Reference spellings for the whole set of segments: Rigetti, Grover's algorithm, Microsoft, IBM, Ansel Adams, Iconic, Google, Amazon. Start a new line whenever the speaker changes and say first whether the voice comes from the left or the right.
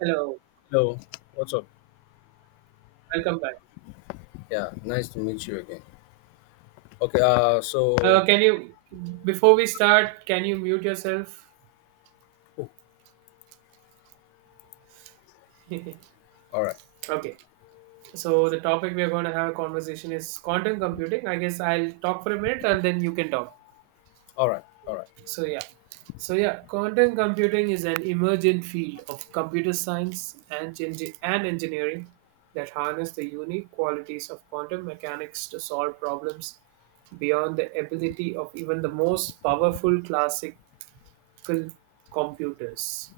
right: Hello,
left: Hello, what's up?
right: welcome back.
left: Yeah, nice to meet you again. Okay, uh,
right: Uh,
left: so,
right: can you, before we start, can you mute yourself?
left: oh,
right: Okay.
left: all right,
right: So the topic we are going to have a conversation is quantum computing. I guess I'll talk for a minute and then you can talk.
left: all right,
right: So yeah. So yeah, quantum computing is an emergent field of computer science and engineering that harness the unique qualities of quantum mechanics to solve problems beyond the ability of even the most powerful classical computers.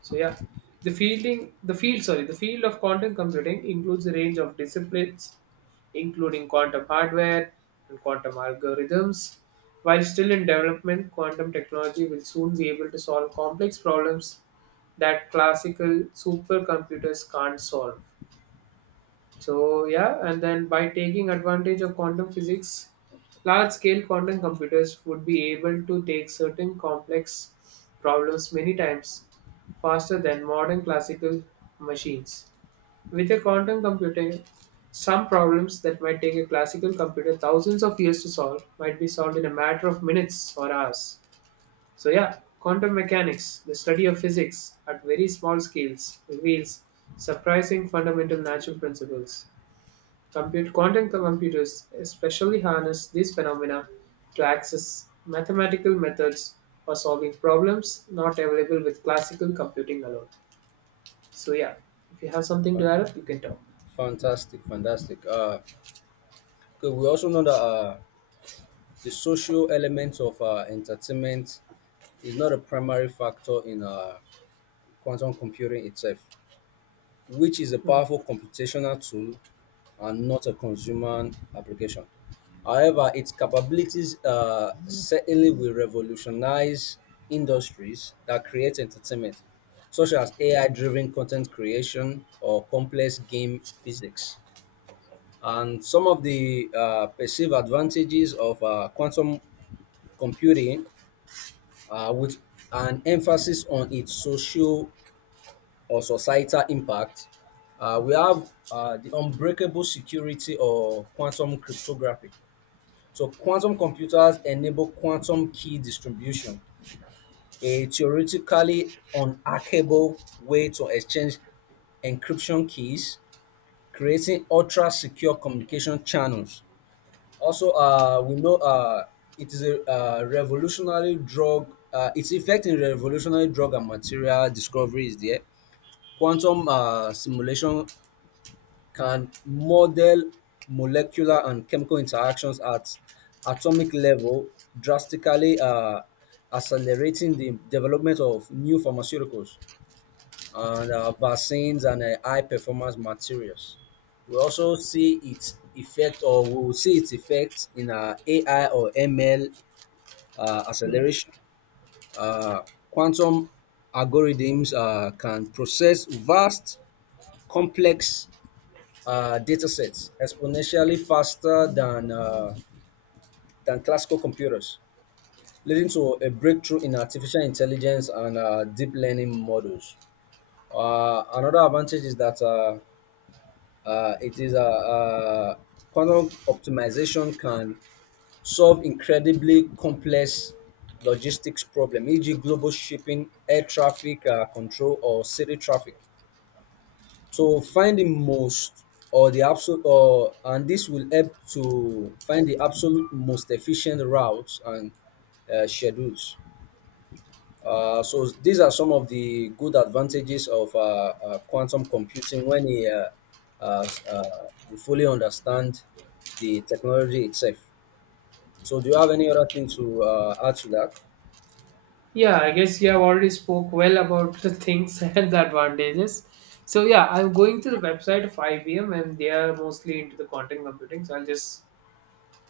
right: So yeah, the fielding, the field, sorry, the field of quantum computing includes a range of disciplines, including quantum hardware and quantum algorithms. While still in development, quantum technology will soon be able to solve complex problems that classical supercomputers can't solve. So yeah, and then by taking advantage of quantum physics, large-scale quantum computers would be able to take certain complex problems many times faster than modern classical machines. With a quantum computer, some problems that might take a classical computer thousands of years to solve might be solved in a matter of minutes or hours. So yeah, quantum mechanics, the study of physics at very small scales, reveals surprising fundamental natural principles. Quantum computers especially harness these phenomena to access mathematical methods for solving problems not available with classical computing alone. So yeah, if you have something to
left: Fan-
right: add up, you can talk.
left: fantastic, fantastic. Okay, we also know that the social element of entertainment is not a primary factor in quantum computing itself, which is a powerful computational tool and not a consumer application. However, its capabilities certainly will revolutionize industries that create entertainment, such as AI driven content creation or complex game physics. And some of the perceived advantages of quantum computing with an emphasis on its social or societal impact, we have the unbreakable security or quantum cryptography. So, quantum computers enable quantum key distribution, a theoretically unhackable way to exchange encryption keys, creating ultra secure communication channels. Also, we know it is a revolutionary drug, its effect in revolutionary drug and material discovery is there. Quantum simulation can model molecular and chemical interactions at atomic level, drastically accelerating the development of new pharmaceuticals and vaccines and high performance materials. We also see its effect, or we will see its effect in AI or ML
right: Mm.
left: acceleration. Uh, Quantum algorithms can process vast, complex data sets exponentially faster than classical computers, leading to a breakthrough in artificial intelligence and deep learning models. Another advantage is that uh, it is a, uh uh, quantum optimization can solve incredibly complex logistics problem, e.g., global shipping, air traffic control, or city traffic. So find the most or the absolute or and this will help to find the absolute most efficient routes and schedules, so these are some of the good advantages of quantum computing when uh, s- uh, we fully understand the technology itself. So do you have any other thing to add to that?
right: Yeah, I guess you have already spoke well about the things and the advantages. So yeah, I'm going to the website of IBM and they are mostly into the quantum computing. So I'll just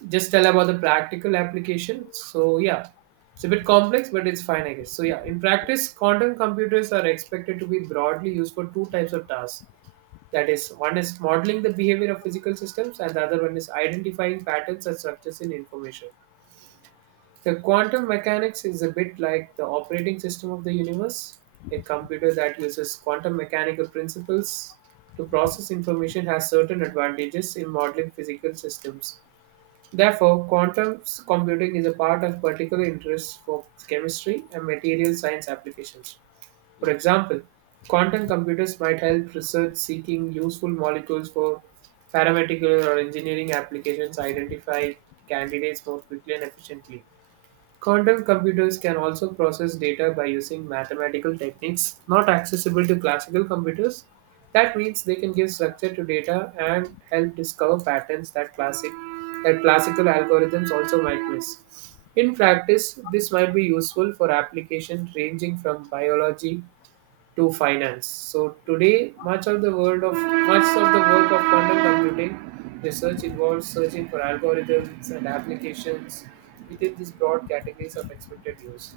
right: just tell about the practical application. So yeah, it's a bit complex, but it's fine, I guess. So yeah, in practice, quantum computers are expected to be broadly used for two types of tasks. That is, one is modeling the behavior of physical systems, and the other one is identifying patterns and structures in information. The quantum mechanics is a bit like the operating system of the universe. A computer that uses quantum mechanical principles to process information has certain advantages in modeling physical systems. Therefore, quantum computing is a part of particular interest for chemistry and material science applications. For
left: Yes.
right: example, quantum computers might help research seeking useful molecules for pharmaceutical or engineering applications identify candidates more quickly and efficiently. Quantum computers can also process data by using mathematical techniques not accessible to classical computers. That means they can give structure to data and help discover patterns that classical algorithms also might miss. In practice, this might be useful for applications ranging from biology to finance. So today, much of the work of quantum computing research involves searching for algorithms and applications within these broad categories of expected use.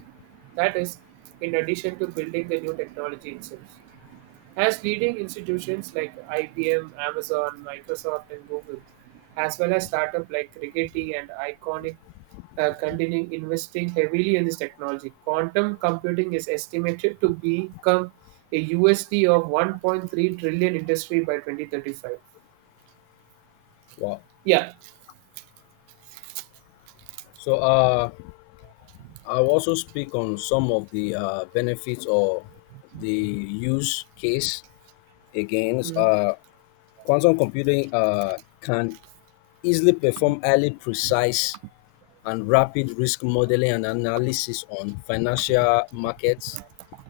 right: That is, in addition to building the new technology itself as leading institutions like IBM, Amazon, Microsoft, and Google, as well as startups like Rigetti and Iconic, continuing investing heavily in this technology. Quantum computing is estimated to become a USD of 1.3 trillion industry by 2035.
left: Wow.
right: Yeah.
left: So I'll also speak on some of the benefits or the use case against
right: Mm.
left: quantum computing. Can easily perform highly precise and rapid risk modeling and analysis on financial markets,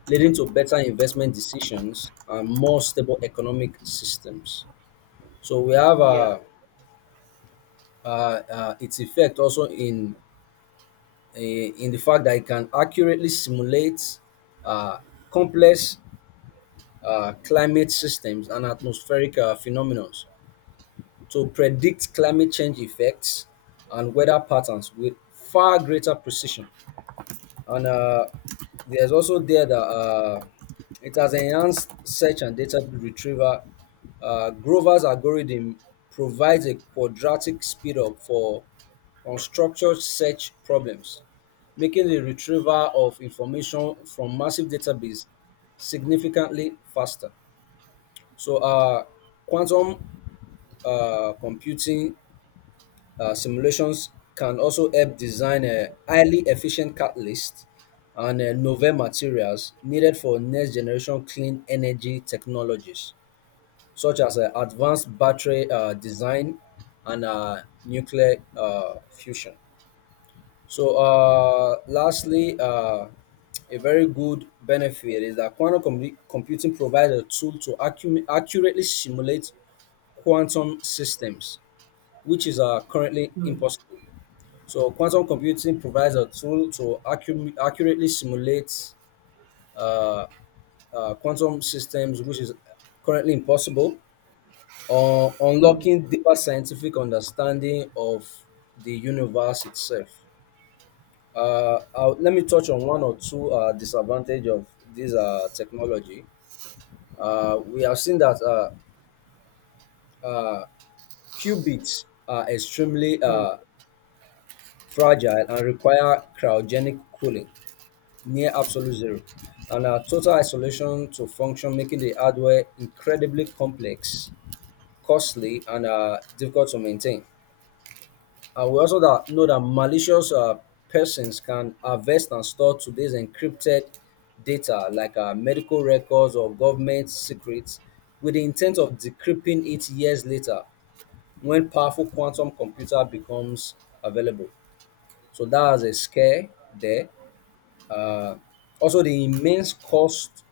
left: leading to better investment decisions and more stable economic systems. So we have
right: Yeah.
left: its effect also in in the fact that it can accurately simulate uh, complex climate systems and atmospheric phenomena to predict climate change effects and weather patterns with far greater precision, and there's also there that it has enhanced search and data retrieval. Grover's algorithm provides a quadratic speed up for unstructured search problems, making the retrieval of information from massive database significantly faster. So, quantum computing simulations can also help design a highly efficient catalyst and novel materials needed for next generation clean energy technologies, such as advanced battery design and nuclear fusion. So, lastly, a very good benefit is that computing provides a tool to accurately simulate quantum systems, which is currently
right: Mm.
left: impossible. So quantum computing provides a tool to accurately simulate uh, quantum systems, which is currently impossible, or
right: Mm.
left: unlocking deeper scientific understanding of the universe itself. Let me touch on one or two disadvantage of this technology. We have seen that uh, qubits are extremely
right: Mm.
left: fragile and require cryogenic cooling, near absolute zero and a total isolation to function, making the hardware incredibly complex, costly and difficult to maintain. And we also that know that malicious persons can harvest and store today's encrypted data like medical records or government secrets with the intent of decrypting it years later when powerful quantum computer becomes available, so that has a scare there. uh, Also, the immense cost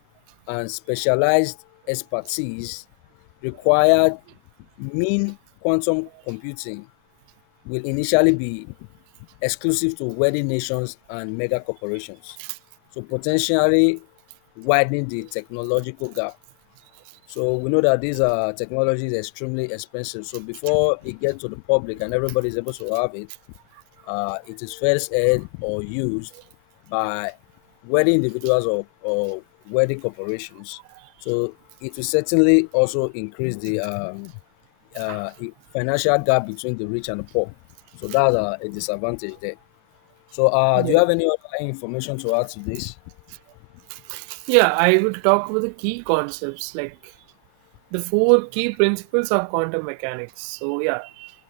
left: and specialized expertise required mean quantum computing will initially be exclusive to wealthy nations and mega corporations, so potentially widening the technological gap. So we know that these technology is extremely expensive. So before it gets to the public and everybody is able to have it, it is first aired or used by wealthy individuals or wealthy corporations. So it will certainly also increase the financial gap between the rich and the poor. So that's a disadvantage there. So do you
right: Yeah.
left: have any other information to add to this?
right: Yeah, I will talk about the key concepts like the four key principles of quantum mechanics. So, yeah,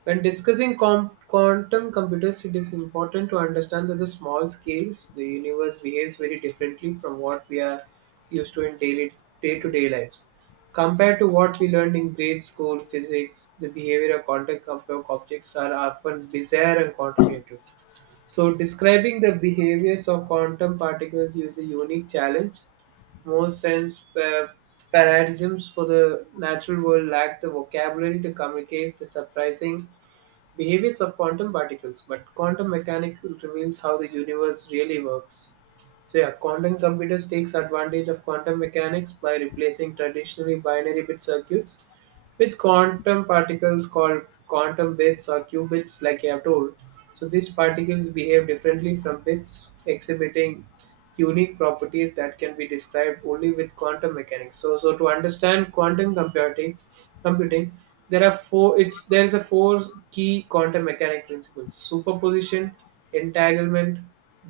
right: when discussing quantum computers, it is important to understand that the small scales, the universe behaves very differently from what we are used to in daily day-to-day lives. Compared to what we learned in grade school physics, the behavior of objects are often bizarre and counterintuitive. So, describing the behaviors of quantum particles is a unique challenge. Most paradigms for the natural world lack the vocabulary to communicate the surprising behaviors of quantum particles, but quantum mechanics reveals how the universe really works. So yeah, quantum computers takes advantage of quantum mechanics by replacing traditionally binary bit circuits with quantum particles called quantum bits or qubits, like I have told. So these particles behave differently from bits, exhibiting unique properties that can be described only with quantum mechanics. So to understand quantum computing, there are four. It's there is a four key quantum mechanic principles: superposition, entanglement,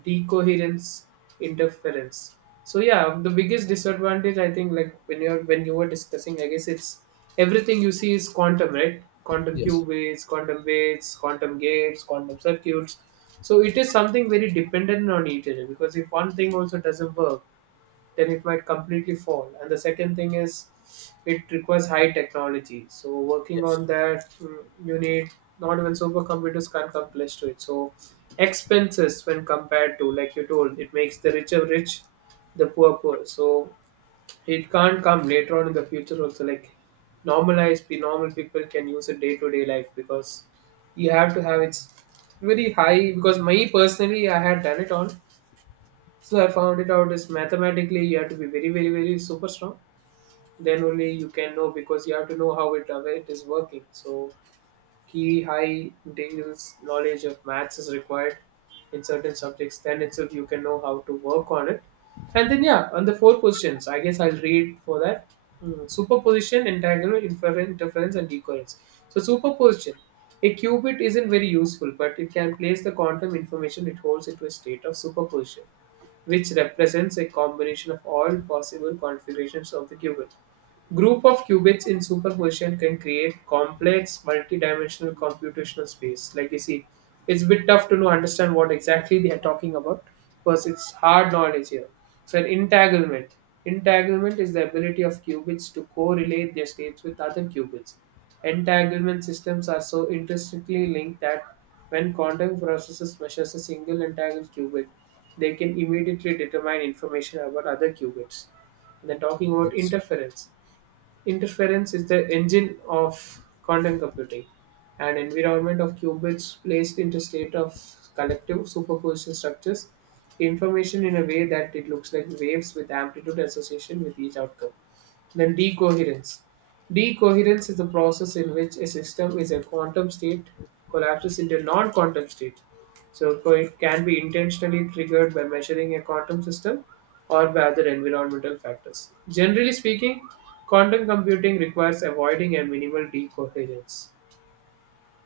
right: decoherence, interference. So yeah, the biggest disadvantage I think, like when you were discussing, I guess it's everything you see is quantum, right? Quantum
left: Yes.
right: cube waves, quantum gates, quantum circuits. So it is something very dependent on each other because if one thing also doesn't work, then it might completely fall. And the second thing is it requires high technology. So working
left: Yes.
right: on that, you need, not even supercomputers can come close to it. So expenses when compared to, like you told, it makes the richer rich, the poor poor. So it can't come later on in the future also like normalized the normal people can use it day to day life because you have to have it's very high because me personally I had done it on, so I found it out is mathematically you have to be very super strong, then only you can know because you have to know how it is working. So key high integral knowledge of maths is required in certain subjects, then itself you can know how to work on it. And then yeah, on the four positions I guess I'll read for that. Mm, superposition, entanglement, inference, interference and decoherence. So superposition, a qubit isn't very useful but it can place the quantum information it holds into a state of superposition, which represents a combination of all possible configurations of the qubit. Group of qubits in superposition can create complex multi-dimensional computational space. Like you see, it's a bit tough to know understand what exactly they are talking about because it's hard knowledge here. So an entanglement. Entanglement is the ability of qubits to correlate their states with other qubits. Entanglement systems are so intrinsically linked that when quantum processes measures a single entangled qubit, they can immediately determine information about other qubits. And then talking about
left: Yes.
right: interference. Interference is the engine of quantum computing, an environment of qubits placed into state of collective superposition structures information in a way that it looks like waves with amplitude association with each outcome. Then decoherence. Decoherence is the process in which a system is a quantum state collapses into a non-quantum state. It can be intentionally triggered by measuring a quantum system or by other environmental factors. Generally speaking, quantum computing requires avoiding a minimal decoherence.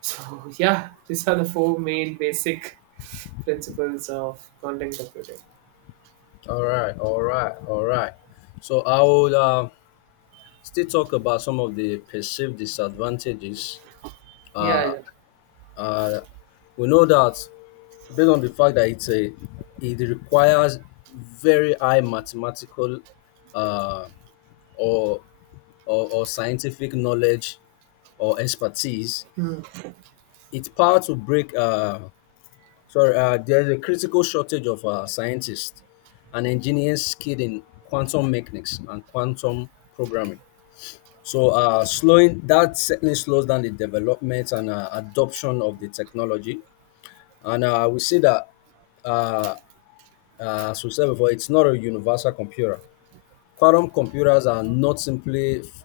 right: So yeah, these are the four main basic principles of quantum computing.
left: All right. All right. All right. So I will still talk about some of the perceived disadvantages.
right: Yeah,
left: Uh,
right: yeah.
left: uh, we know that, based on the fact that it requires very high mathematical uh, or, or scientific knowledge or expertise,
right: Hmm.
left: it's power to break sorry, there's a critical shortage of scientists and engineers skilled in quantum mechanics and quantum programming. So slowing that certainly slows down the development and adoption of the technology. And I would say that, uh, as we said before, it's not a universal computer. Quantum computers are not simply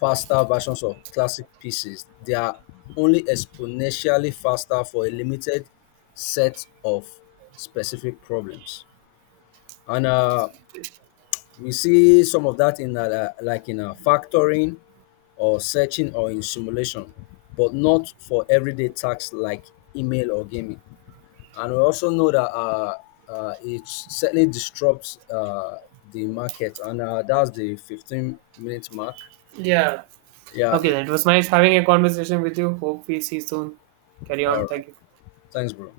left: faster versions of classic PCs, they are only exponentially faster for a limited set of specific problems. And we see some of that in factoring or searching or in simulation, but not for everyday tasks like email or gaming. And we also know that it certainly disrupts the market. And that's the 15-minute mark.
right: Yeah.
left: Yeah.
right: Okay,
left: It,
right: then it was nice having a conversation with you. Hope we see soon. Carry
left: all
right: on.
left: right.
right: Thank you.
left: Thanks, bro.